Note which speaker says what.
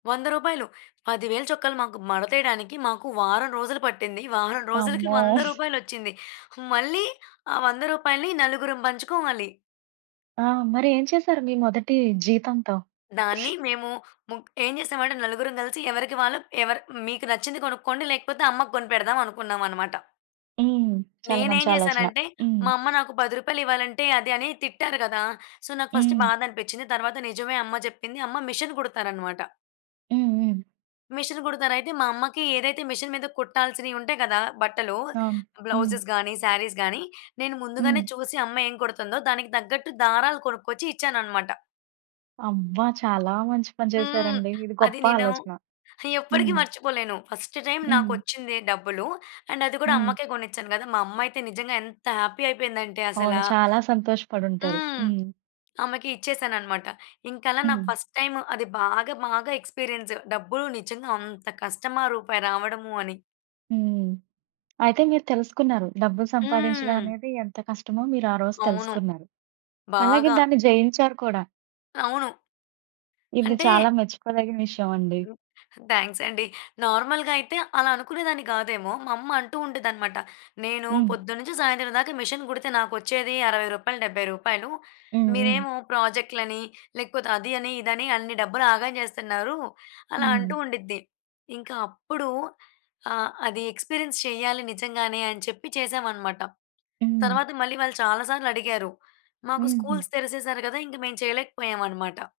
Speaker 1: రూ. 100. 10,000 చొక్కా‌లు మాకు మడతేయడానికి మాకు వారం రోజులు పట్టింది. వారం రోజులకి
Speaker 2: అమ్మో!
Speaker 1: 100 రూపాయలొచ్చింది. మళ్ళీ ఆ 100 రూపాయల్ని నలుగురుం బంచుకోవాలి.
Speaker 2: ఆ! మరి ఏం చేశారు మీ మొదటి జీతంతో?
Speaker 1: దాన్ని మేము ముగ్ ఏం చేసామంటే నలుగురం గలిసి ఎవరికి వాళ్ళు ఎవరు మీకు నచ్చింది కొనుక్కోండి. లేకపోతే, అమ్మకు కొనిపెడదాం అనుకున్నాం అన్నమాట.
Speaker 2: హ్మ్. చాలా
Speaker 1: నేను ఏం
Speaker 2: మంచి ఆలోచన.
Speaker 1: చేశానంటే
Speaker 2: హ్మ్.
Speaker 1: మా అమ్మ నాకు రూ. 10 ఇవ్వాలంటే, అది అని తిట్టారు గదా! సో. నాకు ఫస్ట్
Speaker 2: హ్మ్.
Speaker 1: బాధనిపిచ్చింది. తర్వాత నిజమే అమ్మ జెప్పింది. అమ్మ మిషన్ కుడతారన్నమాట.
Speaker 2: హుహు.
Speaker 1: మిషన్ కుడతారు. అయితే మా అమ్మకి ఏదైతే మిషన్ మీద కుట్టాల్సినియి ఉంటాయి కదా! బట్టలు.
Speaker 2: అవును. హ్మ్.
Speaker 1: బ్లౌ‌జెస్ గానీ, శారీస్ గానీ, నేను ముందుగానే
Speaker 2: హ్మ్.
Speaker 1: చూసి అమ్మ ఏం కుడుతుందో దానికి దగ్గట్టు దారాలు కొనుక్కొచ్చి ఇచ్చానన్నమాట.
Speaker 2: అబ్బా! చాలా మంచి పని
Speaker 1: హ్మ్.
Speaker 2: చేశారండి. ఇది
Speaker 1: అది
Speaker 2: గొప్ప
Speaker 1: నేను
Speaker 2: ఆలోచన.
Speaker 1: ఎప్పటికీ
Speaker 2: హ్మ్.
Speaker 1: మర్చిపోలేను. ఫస్టు టైమ్
Speaker 2: హ్మ్.
Speaker 1: నాకొచ్చిందే డబ్బులు. అండ్ అది గూడా
Speaker 2: హ్మ్.
Speaker 1: అమ్మకే గొనిచ్చాను గదా! మా అమ్మయితే నిజంగా ఎంత హ్యాపీ అయిపోయిందంటే
Speaker 2: అవును.
Speaker 1: అసలా
Speaker 2: చాలా సంతోషపడుంటారు.
Speaker 1: హ్మ్.
Speaker 2: హ్మ్.
Speaker 1: ఆమెకి ఇచ్చేశానన్నమాట. ఇంకలా నాకు
Speaker 2: హ్మ్.
Speaker 1: ఫస్ట్ టైమ్ అది బాగా, మాగా ఎక్స్‌పీరియన్స్. డబ్బులు నిజంగా అంత కష్టమా! రూపాయి రావడము అని?
Speaker 2: హ్మ్. అయితే మీరు తెలుసుకున్నారు. డబ్బులు సంపాదించడం
Speaker 1: హ్మ్.
Speaker 2: అనేది ఎంత కష్టమో? మీరు ఆరోజు
Speaker 1: అవును.
Speaker 2: తెలుసుకున్నారు. అలాగే
Speaker 1: బాగా.
Speaker 2: దాన్ని జయించారు కూడా.
Speaker 1: అవును.
Speaker 2: ఇది
Speaker 1: అంటే
Speaker 2: చాలా మెచ్చుకోదగిన విషయం అండి.
Speaker 1: థ్యాంక్స్ అండి. నార్మల్‌గా అయితే అలా అనుకునేదాన్ని గాదేమో. మమ్మ అంటూ ఉండిద్దన్నమాట. "నేను
Speaker 2: హ్మ్.
Speaker 1: పొద్దున్నుం‌చి సాయంత్రం దాకా ఈ మిషన్ కుడితే నాకొచ్చేది రూ. 60, రూ. 70.
Speaker 2: హుహు.
Speaker 1: మీరేమో ప్రాజెక్టులని లేకపోతే అది అని, ఇదని, అన్ని డబ్బులు ఆగం చేస్తున్నారు" అలా అంటూ
Speaker 2: హ్మ్.
Speaker 1: ఉండిద్ది. ఇంకా అప్పుడు ఆహ్, అది ఎక్స్‌పీరియన్స్ చేయాలి నిజంగానే అని చెప్పి చేశాం అనమాట.
Speaker 2: హ్మ్.
Speaker 1: తర్వాత మళ్ళీ వాళ్ళు చాలా సార్లు అడిగారు. మాకు
Speaker 2: హుహు.
Speaker 1: స్కూల్స్ తెరిసేశారు గదా! ఇంక మేం చేయలేకపోయాం అనమాట.